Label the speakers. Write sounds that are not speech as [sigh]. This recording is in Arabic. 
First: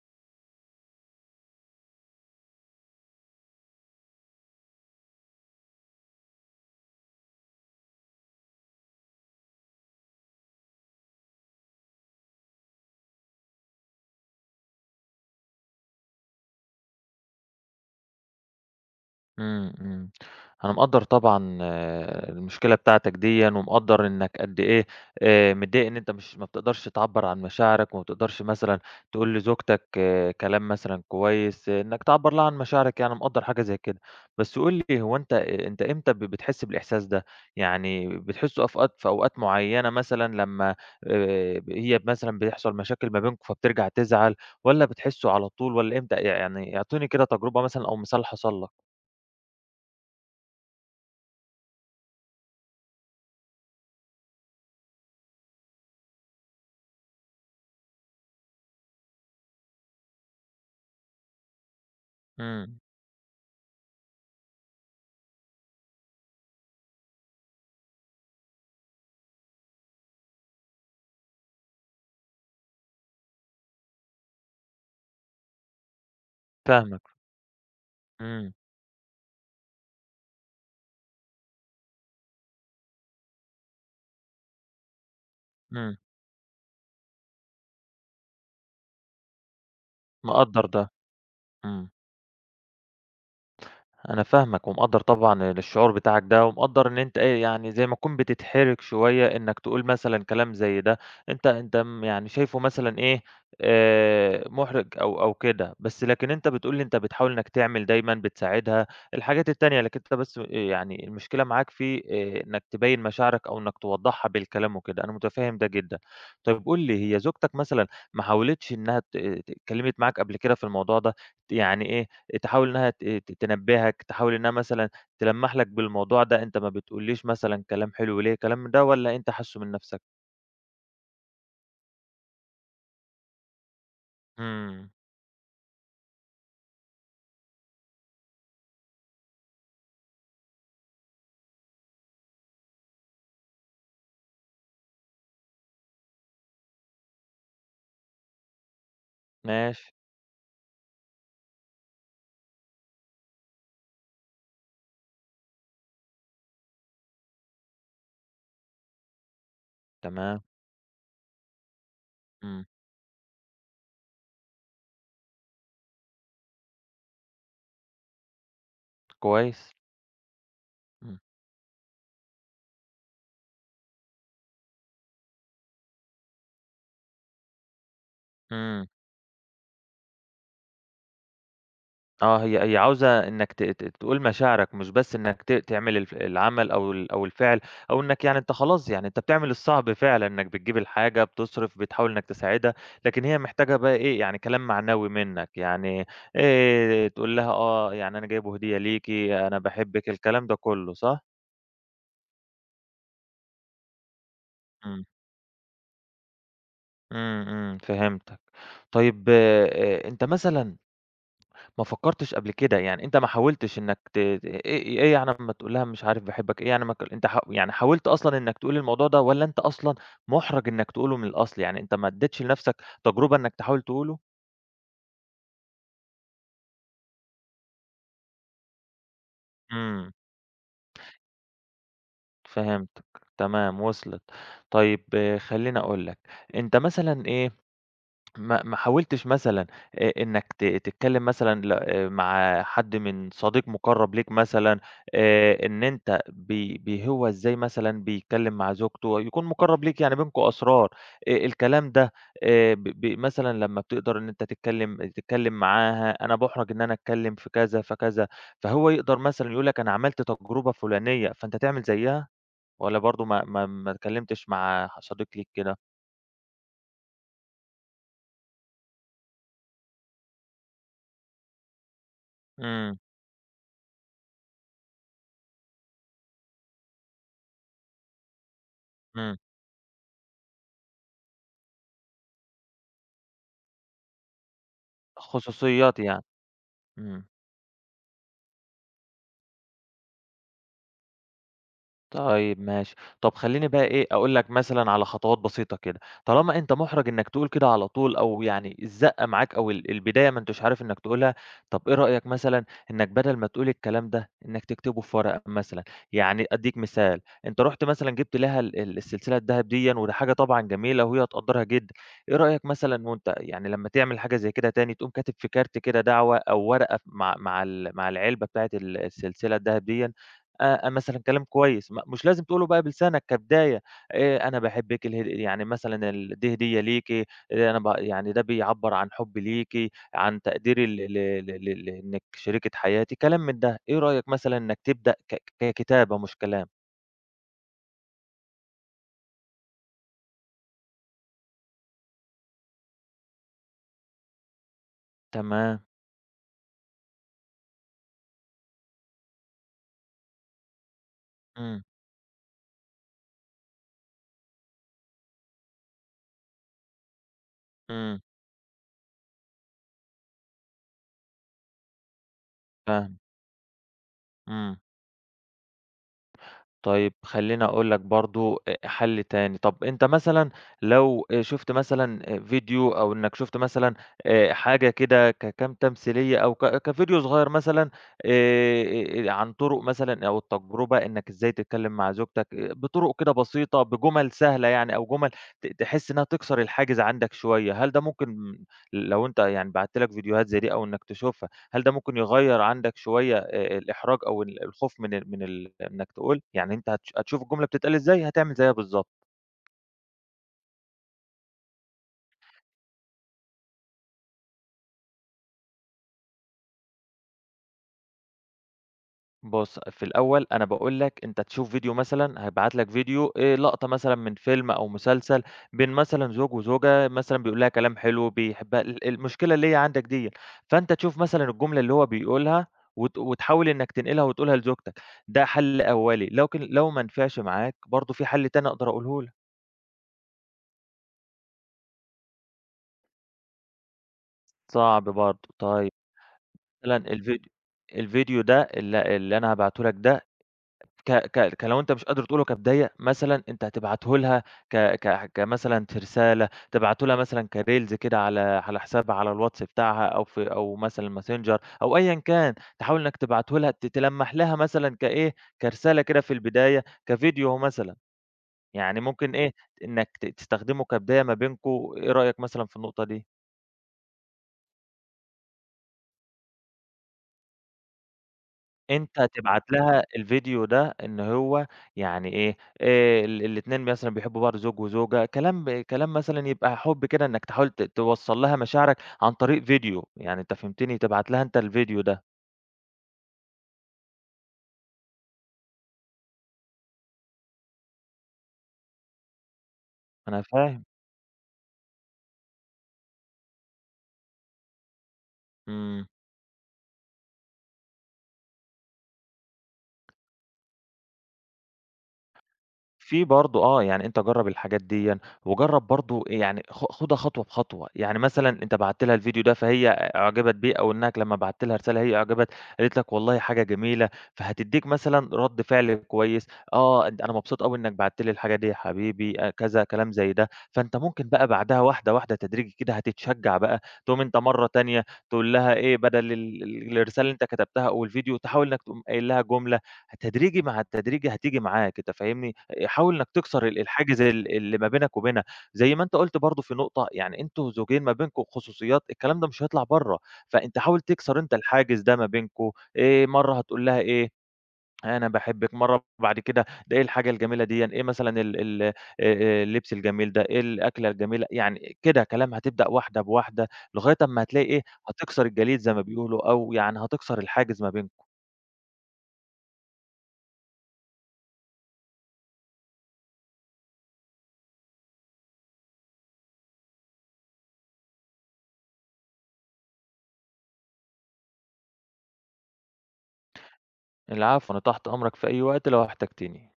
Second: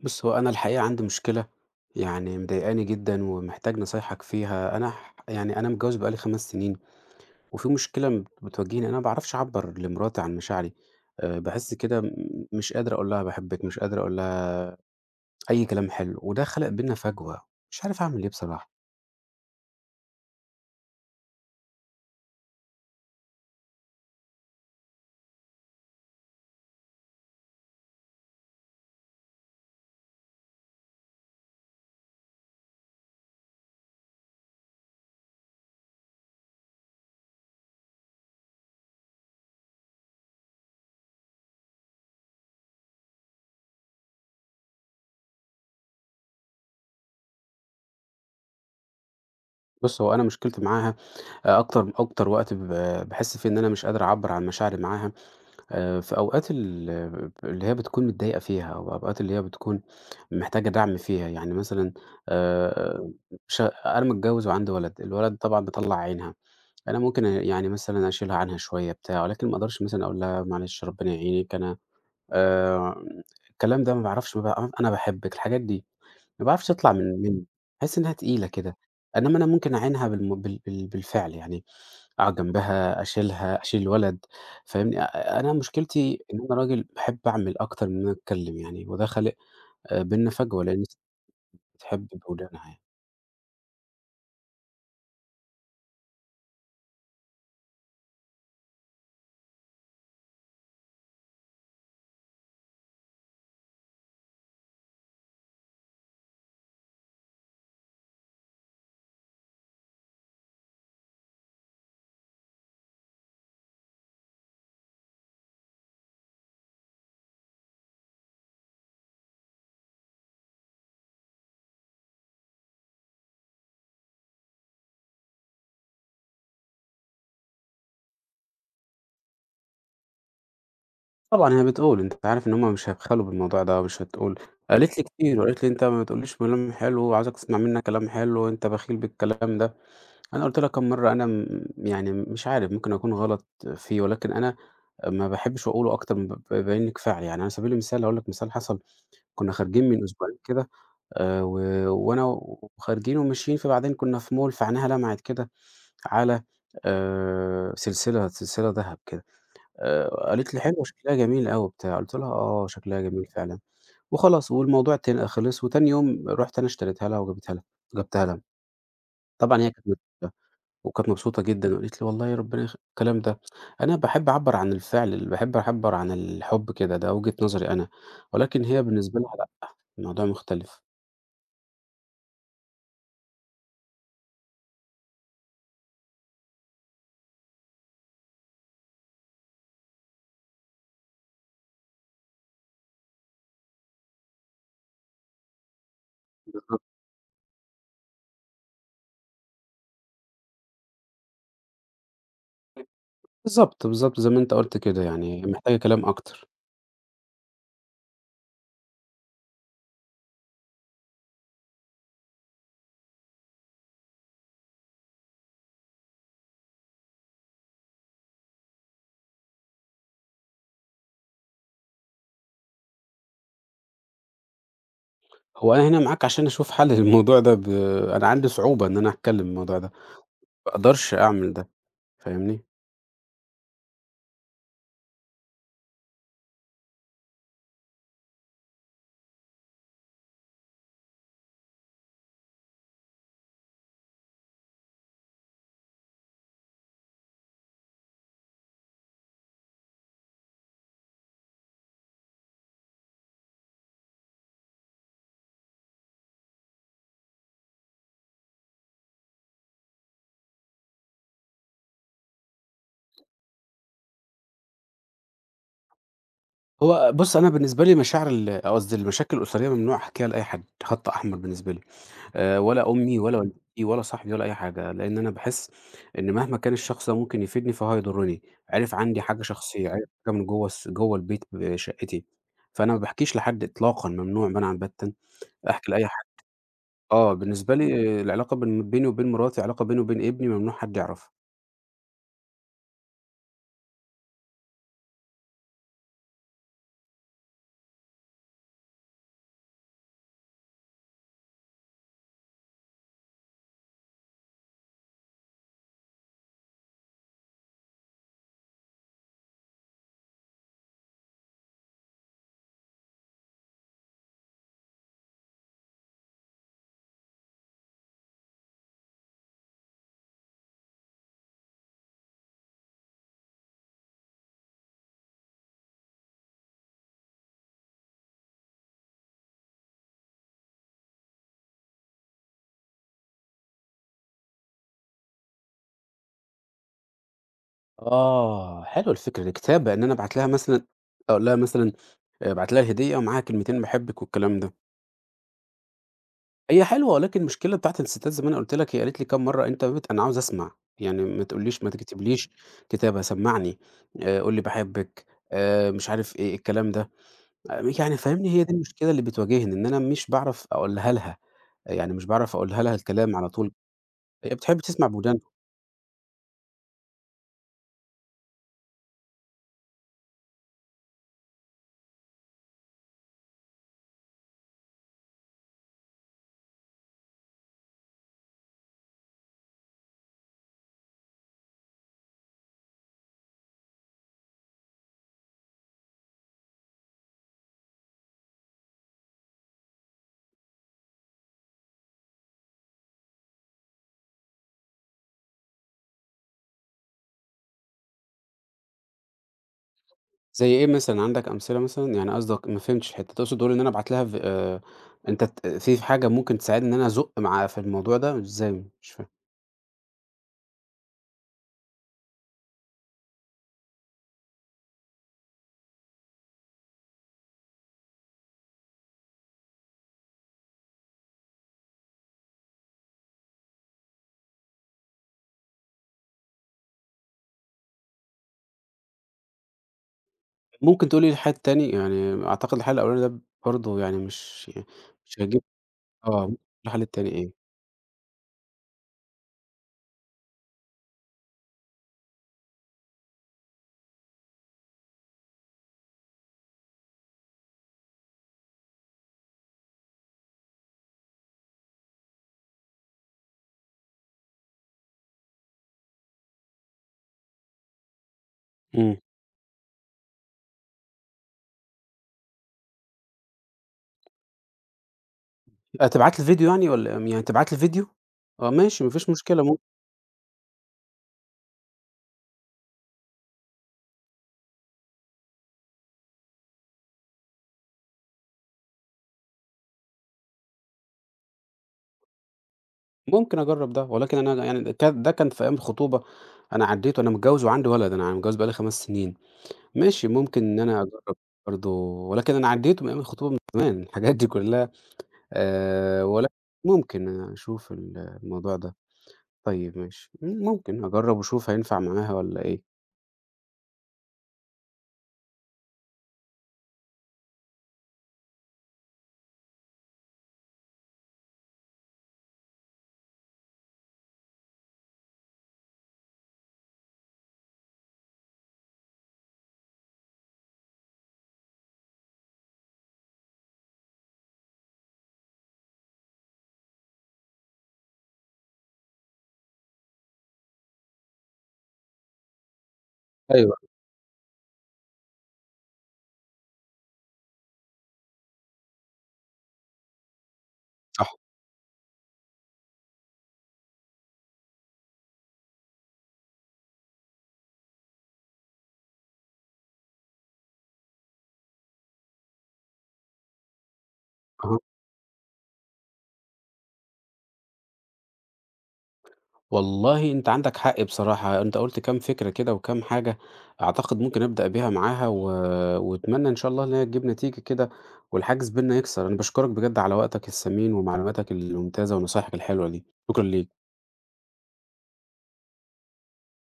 Speaker 1: بُص، هو أنا الحقيقة عندي مشكلة يعني مضايقاني جدًا ومحتاج نصايحك فيها. أنا ح يعني أنا متجوّز بقى لي 5 سنين، وفي مشكلة بتواجهني، أنا ما باعرفش أعبّر لمراتي عن مشاعري. باحس كده مش قادر أقول لها باحبِّك، مش قادر أقول لها أي كلام حلو، وده خلق بيننا فجوة. مش عارف أعمل إيه بصراحة.
Speaker 2: إمم، إمم. أنا مقدّر طبعًا المشكلة بتاعتك ديًا، ومقدّر إنك قد إيه متضايق إن أنت مش ما بتقدرش تعبّر عن مشاعرك، وما بتقدرش مثلًا تقول لزوجتك كلام مثلًا كويس، إنك تعبّر لها عن مشاعرك يعني، مقدّر حاجة زي كده. بس قُل لي هو أنت إمتى بتحس بالإحساس ده؟ يعني بتحسه في أوقات معيّنة مثلًا لمّا هي مثلًا بيحصل مشاكل ما بينكم فبترجع تزعل، والّا بتحسه على طول والّا إمتى؟ يعني اعطيني كده تجربة مثلًا أو مثال حصل لك.
Speaker 1: بُص، هو أنا مشكلتي معاها أ أكتر أكتر وقت باحس فيه إن أنا مش قادر أعبّر عن مشاعري معاها. في أوقات اللي هي بتكون متضايقة فيها أو أوقات اللي هي بتكون محتاجة دعم فيها، يعني مثلًا
Speaker 2: إمم،
Speaker 1: آآ ش أنا متجوّز وعندي ولد، الولد طبعًا مطلّع عينها، أنا ممكن يعني مثلًا أشيلها عنها شوية بتاع، ولكن ما أقدرش مثلًا أقول لها معلش ربنا يعينِك. أنا آآ الكلام ده ما باعرفش ما ب أنا باحبِّك، الحاجات دي، ما باعرفش تطلع
Speaker 2: فاهمك،
Speaker 1: منّي، باحس إنها تقيلة
Speaker 2: إمم،
Speaker 1: كده، إنّما أنا ممكن أعينها بالم بال بال بالفعل يعني أقعد جنبها، أشيلها، أشيل الولد، فاهمني؟ أنا
Speaker 2: إمم،
Speaker 1: مشكلتي إن أنا راجل باحب أعمل أكتر من إن أنا أتكلم يعني، وده خالق بيننا فجوة،
Speaker 2: مقدّر
Speaker 1: لإن
Speaker 2: ده،
Speaker 1: الست
Speaker 2: إمم.
Speaker 1: بتحب بولادها يعني.
Speaker 2: أنا فاهمك ومقدّر طبعًا الشعور بتاعك ده، ومقدّر إن أنت إيه، يعني زي ما تكون بتتحرج شوية إنّك تقول مثلًا كلام زي ده، أنت يعني شايفه مثلًا إيه، مُحرِج أو كده، بس لكن أنت بتقول لي أنت بتحاول إنّك تعمل دايمًا، بتساعدها، الحاجات التانية، لكن أنت بس إيه يعني المشكلة معاك في إنّك تبيّن مشاعرك أو إنّك توضّحها بالكلام وكده، أنا مُتفهِّم ده جدًا. طيب قُل لي، هي زوجتك مثلًا ما حاولتش إنّها ت ت اتكلّمت معاك قبل كده في الموضوع ده؟ يعني إيه، تحاول إنها ت ت تنبّهك، تحاول إنها مثلًا تلمّح لك بالموضوع ده، أنت ما بتقوليش مثلًا كلام حلو ليه، الكلام من ده والّا أنت حاسّه من نَفْسك؟
Speaker 1: طبعًا هي بتقول، أنت عارف إن هم مش هيبخلوا بالموضوع ده ومش هتقول.
Speaker 2: إمم،
Speaker 1: قالت لي كتير وقالت لي: "أنت ما بتقوليش كلام حلو وعاوزاك تسمع منّي كلام حلو وأنت بخيل بالكلام ده." أنا قُلت لها كام مرّة، أنا يعني مش عارف ممكن أكون غلط فيه، ولكن أنا ما باحبش أقوله، أكتر من ب ب بيبين لي كفاعلي. يعني على سبيل المثال هاقول لك مثال حصل، كُنّا خارجين
Speaker 2: ماشي،
Speaker 1: من أسبوعين كده، و وأنا وخارجين وماشيين، فبعدين كُنّا في mall، فعينيها لمعت كده على سلسلة دهب كده،
Speaker 2: تمام،
Speaker 1: قالت لي: "حلوة شكلها جميل أوي،" وبتاع، قُلت لها:
Speaker 2: إمم،
Speaker 1: "آه، شكلها جميل فعلًا." وخلاص والموضوع خلِص، وتاني يوم رُحت أنا اشتريتها لها، وجابتها لها جبتها لها، طبعًا هي
Speaker 2: كويس،
Speaker 1: كانت مبسوطة وكانت
Speaker 2: إمم،
Speaker 1: مبسوطة جدًا وقالت لي: "والله يا ربنا يخ" الكلام ده. أنا باحب أعبّر عن الفعل، باحب أعبّر عن الحب كده، ده وجهة نظري أنا، ولكن هي
Speaker 2: إمم.
Speaker 1: بالنسبة لها لأ، الموضوع مختلف.
Speaker 2: آه، هي عاوزة إنّك ت ت تقول مشاعرك، مش بس إنّك تعمل العمل أو الفعل أو إنّك يعني أنت خلاص يعني أنت بتعمل الصعب فعلًا، إنّك بتجيب الحاجة، بتصرف، بتحاول إنّك تساعدها، لكن هي محتاجة بقى إيه، يعني كلام معنوي منّك، يعني تقول لها يعني أنا جايبه هدية ليكِ، أنا باحبِّك، الكلام ده كُلّه، صح؟
Speaker 1: بالضبط، بالضبط، زي ما أنت قُلت كده،
Speaker 2: إمم،
Speaker 1: يعني محتاجة كلام أكتر.
Speaker 2: إمم، إمم، فهمتك. طيب أنت مثلًا ما فكّرتش قبل كده، يعني أنت ما حاولتش إنّك ت ت إيه إيه إيه يعني أمّا تقول لها مش عارف باحبك إيه يعني ما ك أنت ح يعني حاولت أصلًا إنّك تقول الموضوع ده والّا أنت أصلًا مُحرَج إنّك تقوله من الأصل، يعني أنت ما ادّيتش لنَفْسك تجربة إنّك تحاول تقوله؟
Speaker 1: هو أنا هنا معاك عشان أشوف حل للموضوع ده. أنا عندي صعوبة إن أنا أتكلّم في الموضوع ده،
Speaker 2: إمم،
Speaker 1: ما أقدرش أعمل ده، فاهمني؟
Speaker 2: فهمتك، تمام وصلت. طيب خلّيني أقول لك، أنت مثلًا إيه ما حاولتش مثلًا إنّك تتكلّم مثلًا ل مع حد من صديق مُقرّب ليك مثلًا إن أنت بي بي هو إزاي مثلًا بيتكلّم مع زوجته، يكون مُقرّب ليك يعني بينكم أسرار الكلام ده ب ب مثلًا لمّا بتقدر إن أنت تتكلّم معاها، أنا باُحرَج إن أنا أتكلّم في كذا، فكذا، فهو يقدر مثلًا يقول لك أنا عملت تجربة فُلانية، فأنت تعمل زيّها والّا برضه ما اتكلّمتش مع صديق ليك كده؟
Speaker 1: هو بُص، أنا بالنسبة لي مشاعر ال قصدي المشاكل الأسرية ممنوع أحكيها لأي حد، خط أحمر بالنسبة لي، ولا
Speaker 2: إمم،
Speaker 1: أمي ولا والدتي ولا صاحبي ولا أي حاجة، لإن أنا باحس إن مهما كان الشخص ده ممكن يفيدني فهو هيضرني، عرف عندي
Speaker 2: إمم،
Speaker 1: حاجة شخصية، عرف حاجة من جوّه البيت بشقتي، فأنا ما باحكيش لحد إطلاقًا، ممنوع منعًا باتًا أحكي
Speaker 2: خصوصيات
Speaker 1: لأي
Speaker 2: يعني.
Speaker 1: حد.
Speaker 2: إمم.
Speaker 1: آه، بالنسبة لي العلاقة بيني وبين مراتي، علاقة بيني وبين ابني، ممنوع حد يعرفها.
Speaker 2: طيب ماشي. طب خلّيني بقى إيه، أقول لك مثلًا على خطوات بسيطة كده، طالما أنت مُحرَج إنّك تقول كده على طول أو يعني الزَّقّة معاك أو البداية ما أنتش عارف إنّك تقولها، طب إيه رأيك مثلًا إنّك بدل ما تقول الكلام ده، إنّك تكتبه في ورقة مثلًا؟ يعني أدّيك مثال، أنت رُحت مثلًا جِبت لها ال ال السلسلة الدهب ديًا وده حاجة طبعًا جميلة وهي هتقدّرها جدًا، إيه رأيك مثلًا وأنت يعني لمّا تعمل حاجة زي كده تاني، تقوم كاتب في كارت كده دعوة أو ورقة ف مع مع ال مع العلبة بتاعة السلسلة الدهب ديًا مثلًا كلام كويس، مش لازم تقوله بقى بلسانك كبداية، أنا باحبِّك يعني مثلًا دي هدية ليكِ، أنا يعني ده بيعبّر عن حبي ليكِ، عن تقديري إنِّك شريكة حياتي، كلام من ده، إيه رأيك مثلًا إنك تبدأ ككتابة مش كلام؟
Speaker 1: آه، حلوة الفكرة دي، كتابة إن أنا أبعت لها مثلًا، أقول لها مثلًا، أبعت لها الهدية ومعاها كلمتين باحبك والكلام ده.
Speaker 2: تمام،
Speaker 1: هي حلوة، ولكن المشكلة بتاعة الستات، زي ما أنا قُلت لك، هي قالت لي كام مرّة: "أنت أنا عاوزة أسمع، يعني ما
Speaker 2: إمم،
Speaker 1: تقوليش، ما تكتبليش كتابة، سمّعني، قُل لي باحبك." مش عارف إيه، الكلام ده. يعني
Speaker 2: إمم،
Speaker 1: فاهمني، هي دي المشكلة اللي بتواجهني، إن أنا مش باعرف أقولها لها، يعني مش باعرف أقولها لها
Speaker 2: فاهمك،
Speaker 1: الكلام على طول، هي
Speaker 2: إمم.
Speaker 1: بتحب تسمع بودانها.
Speaker 2: طيب خلّيني أقول لك برضه حَل تاني، طَب أنت مثلًا لو شُفت مثلًا فيديو أو إنّك شُفت مثلًا حاجة كده كام تمثيلية أو كفيديو صغيّر مثلًا عن طُرق مثلًا أو التجربة إنّك إزاي تتكلّم مع زوجتك بطُرق كده بسيطة، بجُمَل سهلة يعني أو جُمَل تحس إنّها تكسر الحاجز عندك شوية، هل ده ممكن لو أنت يعني بعتّ لك فيديوهات زي دي أو إنّك تشوفها هل ده ممكن يغيّر عندك شوية الإحراج أو الخوف من ال من ال إنك تقول؟ يعني أنت هتشوف الجملة بتتقال إزاي، هتعمل زيها بالضبط.
Speaker 1: زي إيه مثلًا، عندك أمثلة مثلًا؟ يعني قصدك ما فهمتش الحتّة، تقصد تقول إن أنا أبعت لها ف أنت في حاجة ممكن تساعدني إن أنا أزُق في الموضوع ده؟ إزاي؟ مش فاهم.
Speaker 2: بُص، في الأول أنا باقول لك أنت تشوف فيديو مثلًا هيبعت لك فيديو لقطة مثلًا من فيلم أو مسلسل بين مثلًا زوج وزوجة مثلًا بيقول لها كلام حلو بيحبها، المشكلة اللي هي عندك ديّة، فأنت تشوف مثلًا الجملة اللي هو بيقولها وتحاول إنك تنقلها وتقولها لزوجتك، ده حل أولي، لكن لو ما نفعش معاك برضه في حل تاني أقدر أقوله لك.
Speaker 1: ممكن تقول لي الحل التاني؟ يعني أعتقد الحل الأولاني ده برضه يعني
Speaker 2: صعب برضه.
Speaker 1: مش هيجيب.
Speaker 2: طيب.
Speaker 1: آه،
Speaker 2: مثلًا
Speaker 1: الحل التاني
Speaker 2: الفيديو
Speaker 1: إيه؟
Speaker 2: الفيديو ده اللي أنا هابعته لك ده ك ك ك لو أنت مش قادر تقول له كبداية مثلًا أنت هتبعته لها ك ك كمثلًا كرسالة، تبعته لها مثلًا كreels كده على حسابها على الواتس بتاعها أو في أو مثلًا messenger أو أيًا كان، تحاول إنك تبعته لها تلمّح لها مثلًا كإيه، كرسالة كده في البداية، كفيديو مثلًا، يعني
Speaker 1: إمم.
Speaker 2: ممكن إيه، إنك تستخدمه كبداية ما بينكم، إيه رأيك مثلًا في النقطة دي؟
Speaker 1: تبعت لي فيديو يعني، والّا يعني تبعت لي فيديو؟ آه ماشي، ما
Speaker 2: أنت
Speaker 1: فيش مشكلة.
Speaker 2: تبعت
Speaker 1: مم
Speaker 2: لها الفيديو ده إن هو يعني إيه، الاتنين مثلًا بيحبوا بعض زوج وزوجة، كلام مثلًا يبقى حُب كده إنّك تحاول توصّل لها مشاعرك عن طريق فيديو، يعني أنت فهمتني، تبعت لها أنت الفيديو ده،
Speaker 1: ممكن أجرّب ده، ولكن أنا يعني ده كان في أيام الخطوبة، أنا عدّيت وأنا متجوّز وعندي ولد، أنا متجوّز بقى لي 5 سنين. ماشي،
Speaker 2: أنا
Speaker 1: ممكن إن
Speaker 2: فاهم،
Speaker 1: أنا أجرّب برضه، ولكن أنا عدّيته من أيام الخطوبة من زمان، [laughs] الحاجات دي كلّها،
Speaker 2: إمم.
Speaker 1: ولكن ممكن أشوف الموضوع ده، طيب ماشي، ممكن أجرّب وأشوف هينفع معاها والّا إيه.
Speaker 2: في برضه يعني أنت جرّب الحاجات ديًا، وجرّب برضه يعني خُدها خطوة بخطوة، يعني مثلًا أنت بعتّ لها الفيديو ده فهي أُعجبت بيه أو إنّك لمّا بعتّ لها رسالة هي أُعجبت، قالت لك والله حاجة جميلة، فهتدّيك مثلًا رَد فعل كويس، آه، أنا مبسوط أوي إنّك بعتّ لي الحاجة دي يا حبيبي كذا كلام زي ده، فأنت ممكن بقى بعدها واحدة، واحدة تدريجي كده هتتشجّع بقى، تقوم أنت مرّة تانية تقول لها إيه بدل ال ال الرسالة اللي أنت كتبتها أو الفيديو تحاول إنّك تقوم قايل لها جملة، تدريجي مع التدريجي هتيجي معاك أنت فاهمني؟ حاول إنك تكسر
Speaker 1: أيوه،
Speaker 2: الحاجز اللي ما بينك وبينها، زي ما أنت قُلت برضه في نقطة، يعني أنتم زوجين ما بينكم خصوصيات، الكلام ده مش هيطلع برّه، فأنت حاول
Speaker 1: صح،
Speaker 2: تكسر أنت الحاجز ده ما بينكم، مرّة هتقول لها إيه، أنا باحبِّك، مرّة بعد كده ده إيه الحاجة الجميلة ديًا، إيه مثلًا ال ال اللبس الجميل ده، إيه الأكلة الجميلة، يعني كده كلام هتبدأ واحدة بواحدة، لغاية أمّا هتلاقي
Speaker 1: أها،
Speaker 2: إيه، هتكسر الجليد زي ما بيقولوا أو يعني هتكسر الحاجز ما بينكم.
Speaker 1: والله أنت عندك حق بصراحة، أنت قُلت كام فكرة كده وكام حاجة أعتقد ممكن أبدأ بيها معاها، وأتمنى إن شاء الله إن هي تجيب نتيجة كده والحاجز بيننا يكسر. أنا باشكرك بجد على وقتك الثمين ومعلوماتك الممتازة ونصايحك الحلوة دي، شكرًا ليك.
Speaker 2: العفو، أنا تحت أمرك في أي وقت لو احتجتني.